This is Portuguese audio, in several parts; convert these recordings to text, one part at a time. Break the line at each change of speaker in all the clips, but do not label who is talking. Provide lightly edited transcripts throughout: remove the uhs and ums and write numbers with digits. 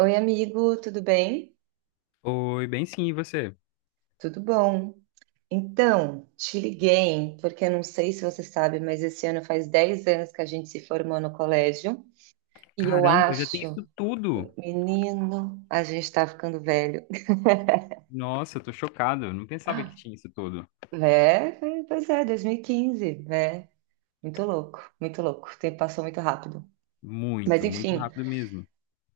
Oi, amigo, tudo bem?
Oi, bem sim, e você?
Tudo bom. Então, te liguei, porque eu não sei se você sabe, mas esse ano faz 10 anos que a gente se formou no colégio. E eu
Caramba, já tem
acho,
isso tudo!
menino, a gente tá ficando velho.
Nossa, eu tô chocado, eu não pensava que tinha isso tudo.
É, pois é, 2015, né? Muito louco, muito louco. O tempo passou muito rápido. Mas
Muito, muito
enfim,
rápido mesmo.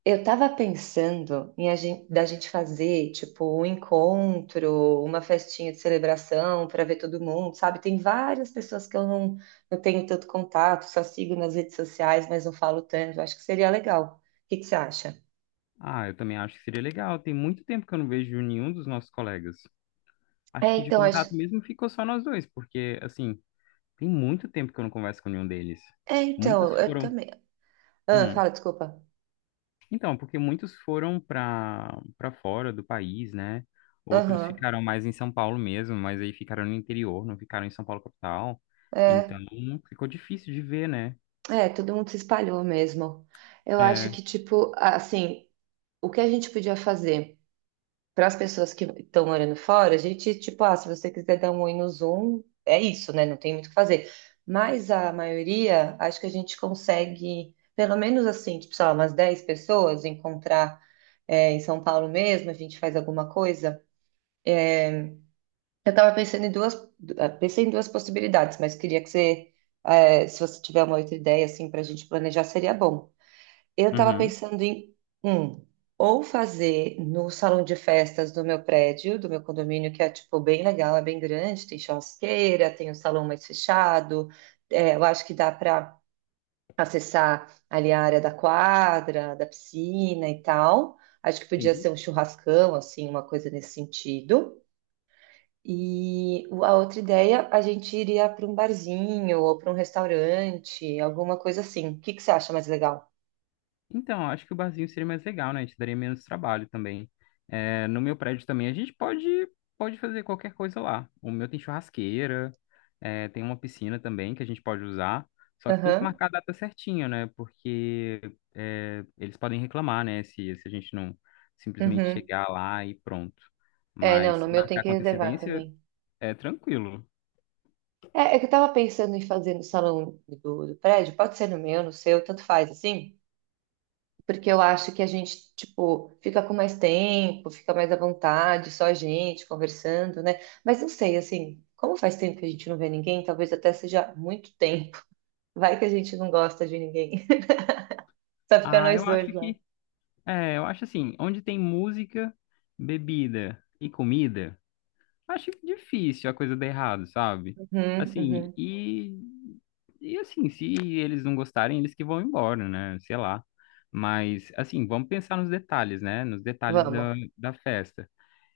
eu tava pensando em da gente fazer, tipo, um encontro, uma festinha de celebração para ver todo mundo, sabe? Tem várias pessoas que eu não, não tenho tanto contato, só sigo nas redes sociais, mas não falo tanto. Acho que seria legal. O que que você acha?
Ah, eu também acho que seria legal. Tem muito tempo que eu não vejo nenhum dos nossos colegas. Acho
É,
que de
então,
contato
acho.
mesmo ficou só nós dois, porque, assim, tem muito tempo que eu não converso com nenhum deles.
É,
Muitos
então, eu
foram.
também. Ah,
Hum.
fala, desculpa.
Então, porque muitos foram para fora do país, né? Outros
Aham.
ficaram mais em São Paulo mesmo, mas aí ficaram no interior, não ficaram em São Paulo capital. Então,
É,
ficou difícil de ver, né?
é, todo mundo se espalhou mesmo. Eu acho
É.
que, tipo, assim, o que a gente podia fazer? Para as pessoas que estão morando fora, a gente, tipo, ah, se você quiser dar um oi no Zoom, é isso, né? Não tem muito o que fazer. Mas a maioria, acho que a gente consegue, pelo menos assim, tipo, sei lá, umas 10 pessoas, encontrar, é, em São Paulo mesmo, a gente faz alguma coisa. Eh, Eu estava pensando em pensei em duas possibilidades, mas queria que se você tiver uma outra ideia, assim, para a gente planejar, seria bom. Eu estava
Uhum.
pensando em um, ou fazer no salão de festas do meu prédio, do meu condomínio, que é tipo bem legal, é bem grande, tem churrasqueira, tem o salão mais fechado. É, eu acho que dá para acessar ali a área da quadra, da piscina e tal. Acho que podia ser
Sim.
um churrascão, assim, uma coisa nesse sentido. A outra ideia, a gente iria para um barzinho ou para um restaurante, alguma coisa assim. O que que você acha mais legal?
Então, acho que o barzinho seria mais legal, né? A gente daria menos trabalho também. É, no meu prédio também a gente pode, pode fazer qualquer coisa lá. O meu tem churrasqueira, é, tem uma piscina também que a gente pode usar. Só que tem que
Aham.
marcar a data certinha, né? Porque é, eles podem reclamar, né? Se a gente não simplesmente
Uhum.
chegar lá e pronto.
É, não,
Mas
no
se
meu tem
marcar
que
com
reservar
antecedência,
também.
é tranquilo.
É, é que eu tava pensando em fazer no salão do prédio, pode ser no meu, no seu, tanto faz, assim, porque eu acho que a gente, tipo, fica com mais tempo, fica mais à vontade, só a gente conversando, né? Mas não sei, assim, como faz tempo que a gente não vê ninguém, talvez até seja muito tempo. Vai que a gente não gosta de ninguém, só fica
Ah, eu
nós dois
acho
lá.
que. É, eu acho assim, onde tem música, bebida e comida. Acho difícil a coisa dar errado, sabe?
Uhum,
Assim,
uhum.
e assim, se eles não gostarem, eles que vão embora, né? Sei lá. Mas, assim, vamos pensar nos detalhes, né? Nos detalhes
Vamos.
da festa.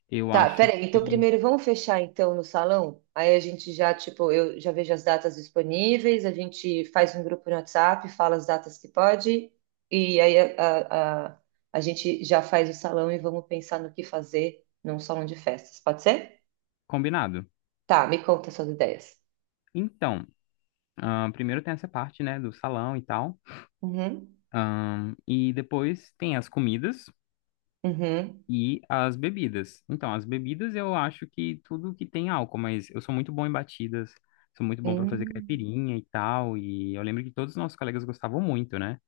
Eu
Tá,
acho
peraí. Então,
que.
primeiro vamos fechar então no salão. Aí a gente já, tipo, eu já vejo as datas disponíveis, a gente faz um grupo no WhatsApp, fala as datas que pode, e aí a gente já faz o salão e vamos pensar no que fazer num salão de festas. Pode ser?
Combinado.
Tá, me conta suas ideias.
Então, primeiro tem essa parte, né, do salão e tal.
Uhum,
E depois tem as comidas.
uhum,
E as bebidas. Então, as bebidas eu acho que tudo que tem álcool, mas eu sou muito bom em batidas, sou muito bom para fazer
hum,
caipirinha e tal. E eu lembro que todos os nossos colegas gostavam muito, né?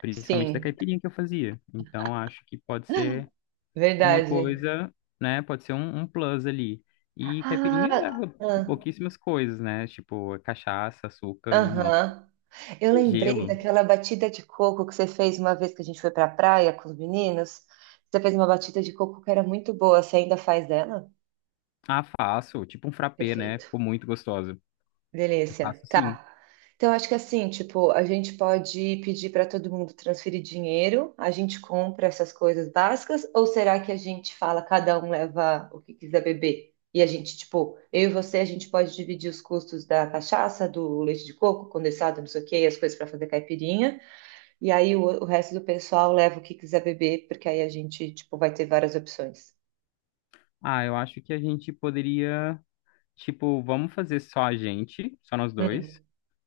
Principalmente da
sim,
caipirinha que eu fazia. Então, acho que pode ser uma
verdade.
coisa, né? Pode ser um plus ali. E caipirinha
Ah,
leva
ah,
pouquíssimas coisas, né? Tipo, é cachaça, açúcar, limão
aham. Eu
e
lembrei
gelo.
daquela batida de coco que você fez uma vez que a gente foi pra praia com os meninos. Você fez uma batida de coco que era muito boa. Você ainda faz dela?
Ah, faço, tipo um frappé, né?
Perfeito.
Ficou muito gostoso. Eu
Delícia.
faço sim.
Tá. Então, acho que assim, tipo, a gente pode pedir para todo mundo transferir dinheiro, a gente compra essas coisas básicas, ou será que a gente fala, cada um leva o que quiser beber? E a gente, tipo, eu e você, a gente pode dividir os custos da cachaça, do leite de coco, condensado, não sei o quê, e as coisas para fazer caipirinha. E aí o resto do pessoal leva o que quiser beber, porque aí a gente, tipo, vai ter várias opções.
Ah, eu acho que a gente poderia. Tipo, vamos fazer só a gente, só nós dois.
Hum,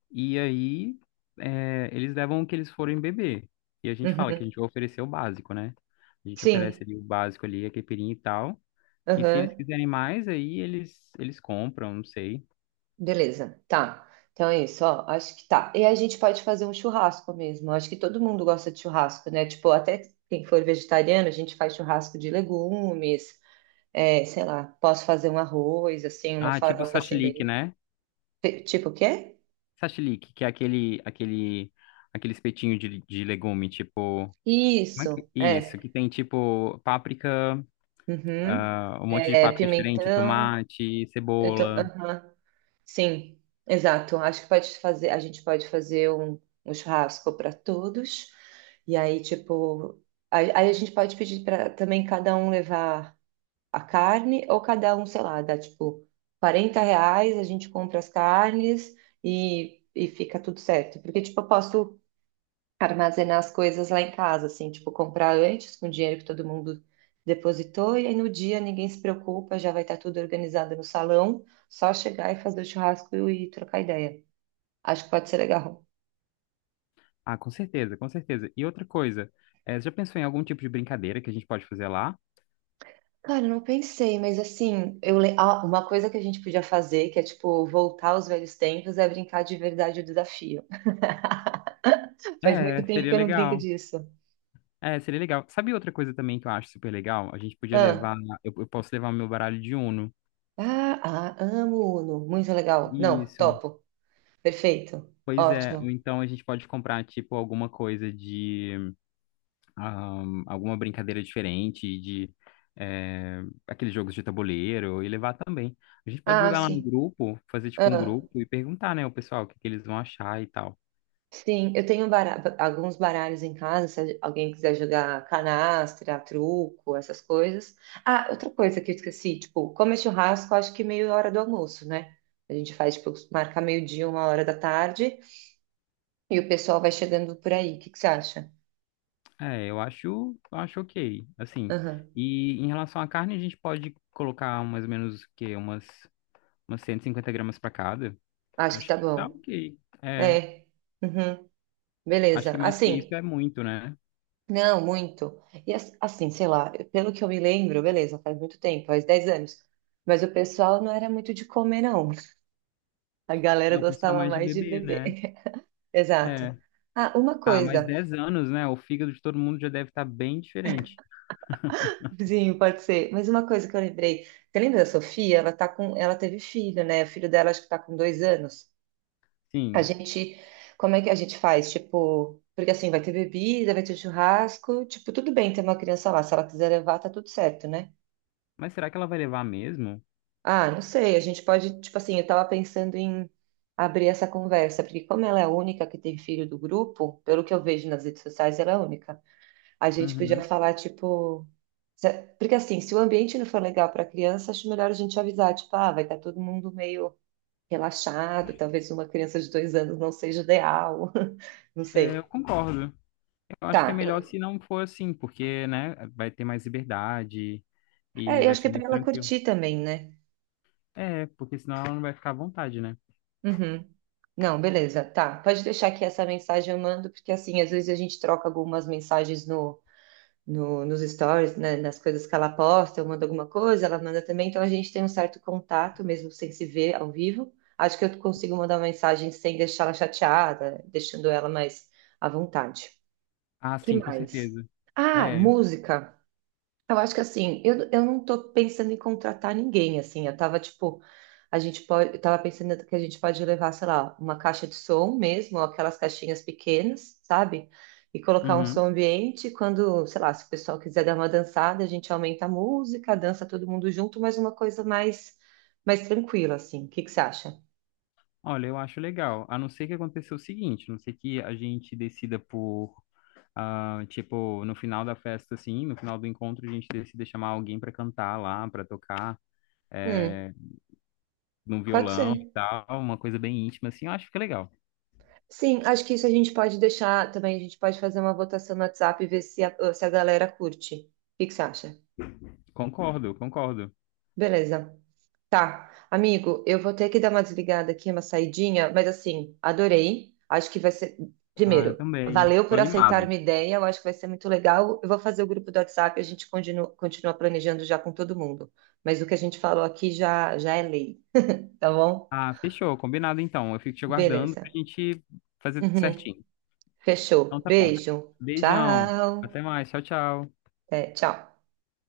E aí, é, eles levam o que eles forem beber. E a gente fala que a
uhum,
gente vai oferecer o básico, né? A gente oferece
sim,
ali o básico ali, a caipirinha e tal. E se eles
uhum,
quiserem mais, aí eles compram, não sei.
beleza, tá. Então é isso, ó, acho que tá. E a gente pode fazer um churrasco mesmo. Acho que todo mundo gosta de churrasco, né? Tipo, até quem for vegetariano, a gente faz churrasco de legumes, é, sei lá, posso fazer um arroz, assim, uma
Ah, tipo
farofa sem
sashlik,
bem.
né?
Tipo o quê?
Sashlik, que é aquele, aquele, espetinho de legume, tipo... Como é que...
Isso,
Isso, que
é.
tem tipo páprica,
Uhum.
ah, um monte de
É,
páprica diferente,
pimentão.
tomate,
Eu tô,
cebola.
aham. Sim, exato. Acho que pode fazer, a gente pode fazer um churrasco para todos. E aí, tipo, aí a gente pode pedir para também cada um levar a carne, ou cada um, sei lá, dá tipo 40 reais, a gente compra as carnes e fica tudo certo. Porque, tipo, eu posso armazenar as coisas lá em casa, assim, tipo, comprar antes com o dinheiro que todo mundo depositou, e aí no dia ninguém se preocupa, já vai estar tudo organizado no salão, só chegar e fazer o churrasco e trocar ideia. Acho que pode ser legal.
Ah, com certeza, com certeza. E outra coisa, já pensou em algum tipo de brincadeira que a gente pode fazer lá?
Cara, eu não pensei, mas assim, ah, uma coisa que a gente podia fazer, que é tipo voltar aos velhos tempos, é brincar de verdade o desafio. Faz
É,
muito tempo
seria
que eu não brinco
legal.
disso.
É, seria legal. Sabe outra coisa também que eu acho super legal? A gente podia
Ah,
levar, eu posso levar meu baralho de Uno.
ah, ah, amo Uno, muito legal. Não,
Isso.
topo. Perfeito.
Pois é, ou
Ótimo.
então a gente pode comprar, tipo, alguma coisa de, alguma brincadeira diferente, de, eh, aqueles jogos de tabuleiro, e levar também. A gente pode
Ah,
jogar lá no
sim.
grupo, fazer, tipo, um
Ah.
grupo e perguntar, né, o pessoal o que que eles vão achar e tal.
Sim, eu tenho alguns baralhos em casa, se alguém quiser jogar canastra, truco, essas coisas. Ah, outra coisa que eu esqueci, tipo, como é churrasco, acho que meia hora do almoço, né? A gente faz, tipo, marca meio-dia, 1 hora da tarde, e o pessoal vai chegando por aí. O que que você acha?
É, eu acho ok, assim.
Aham.
E em relação à carne, a gente pode colocar mais ou menos o quê? Umas 150 gramas para cada.
Acho que
Acho
tá
que tá
bom.
ok. É,
É, uhum,
acho
beleza.
que mais que isso
Assim,
é muito, né?
não, muito. Assim, sei lá, pelo que eu me lembro, beleza, faz muito tempo, faz 10 anos. Mas o pessoal não era muito de comer, não. A galera
Não, precisa
gostava
mais de
mais de
bebê,
beber.
né?
Exato.
É.
Ah, uma
Ah, mais
coisa,
10 anos, né? O fígado de todo mundo já deve estar bem diferente.
sim, pode ser, mas uma coisa que eu lembrei. Você lembra da Sofia? Ela teve filho, né? O filho dela acho que tá com 2 anos. A
Sim.
gente, como é que a gente faz? Tipo, porque assim, vai ter bebida, vai ter churrasco, tipo, tudo bem ter uma criança lá. Se ela quiser levar, tá tudo certo, né?
Mas será que ela vai levar mesmo?
Ah, não sei, a gente pode, tipo assim, eu tava pensando em abrir essa conversa, porque como ela é a única que tem filho do grupo, pelo que eu vejo nas redes sociais, ela é a única. A gente podia
Uhum.
falar, tipo. Porque assim, se o ambiente não for legal para a criança, acho melhor a gente avisar, tipo, ah, vai estar todo mundo meio relaxado, talvez uma criança de 2 anos não seja ideal, não
É, eu
sei.
concordo. Eu acho que é
Tá,
melhor se não for assim, porque, né, vai ter mais liberdade
é,
e
eu
vai
acho que
ser
é para
mais
ela
tranquilo.
curtir também, né?
É, porque senão ela não vai ficar à vontade, né?
Uhum. Não, beleza, tá. Pode deixar que essa mensagem eu mando, porque assim, às vezes a gente troca algumas mensagens nos stories, né, nas coisas que ela posta, eu mando alguma coisa, ela manda também, então a gente tem um certo contato, mesmo sem se ver ao vivo. Acho que eu consigo mandar uma mensagem sem deixar ela chateada, deixando ela mais à vontade.
Ah,
Que
sim, com
mais?
certeza.
Ah,
É.
música. Eu acho que assim, eu não tô pensando em contratar ninguém, assim, eu tava tipo, a gente pode, eu tava pensando que a gente pode levar, sei lá, uma caixa de som mesmo, ou aquelas caixinhas pequenas, sabe? E colocar um
Uhum.
som ambiente, quando, sei lá, se o pessoal quiser dar uma dançada, a gente aumenta a música, dança todo mundo junto, mas uma coisa mais tranquila, assim. O que que você acha?
Olha, eu acho legal. A não ser que aconteça o seguinte, a não ser que a gente decida por, ah, tipo, no final da festa, assim, no final do encontro, a gente decida chamar alguém pra cantar lá, pra tocar,
Hum,
é, num
pode
violão e
ser.
tal, uma coisa bem íntima, assim, eu acho que fica legal.
Sim, acho que isso a gente pode deixar também, a gente pode fazer uma votação no WhatsApp e ver se se a galera curte. O que que você acha?
Concordo, concordo.
Beleza. Tá, amigo, eu vou ter que dar uma desligada aqui, uma saidinha, mas assim, adorei. Acho que vai ser.
Ah, eu
Primeiro,
também.
valeu
Tô
por aceitar
animado.
minha ideia, eu acho que vai ser muito legal. Eu vou fazer o grupo do WhatsApp, a gente continua, continua planejando já com todo mundo. Mas o que a gente falou aqui já, já é lei, tá bom?
Ah, fechou, combinado então. Eu fico te aguardando pra
Beleza.
gente fazer tudo
Uhum.
certinho. Então
Fechou.
tá bom.
Beijo.
Beijão. Até
Tchau.
mais. Tchau, tchau.
É, tchau.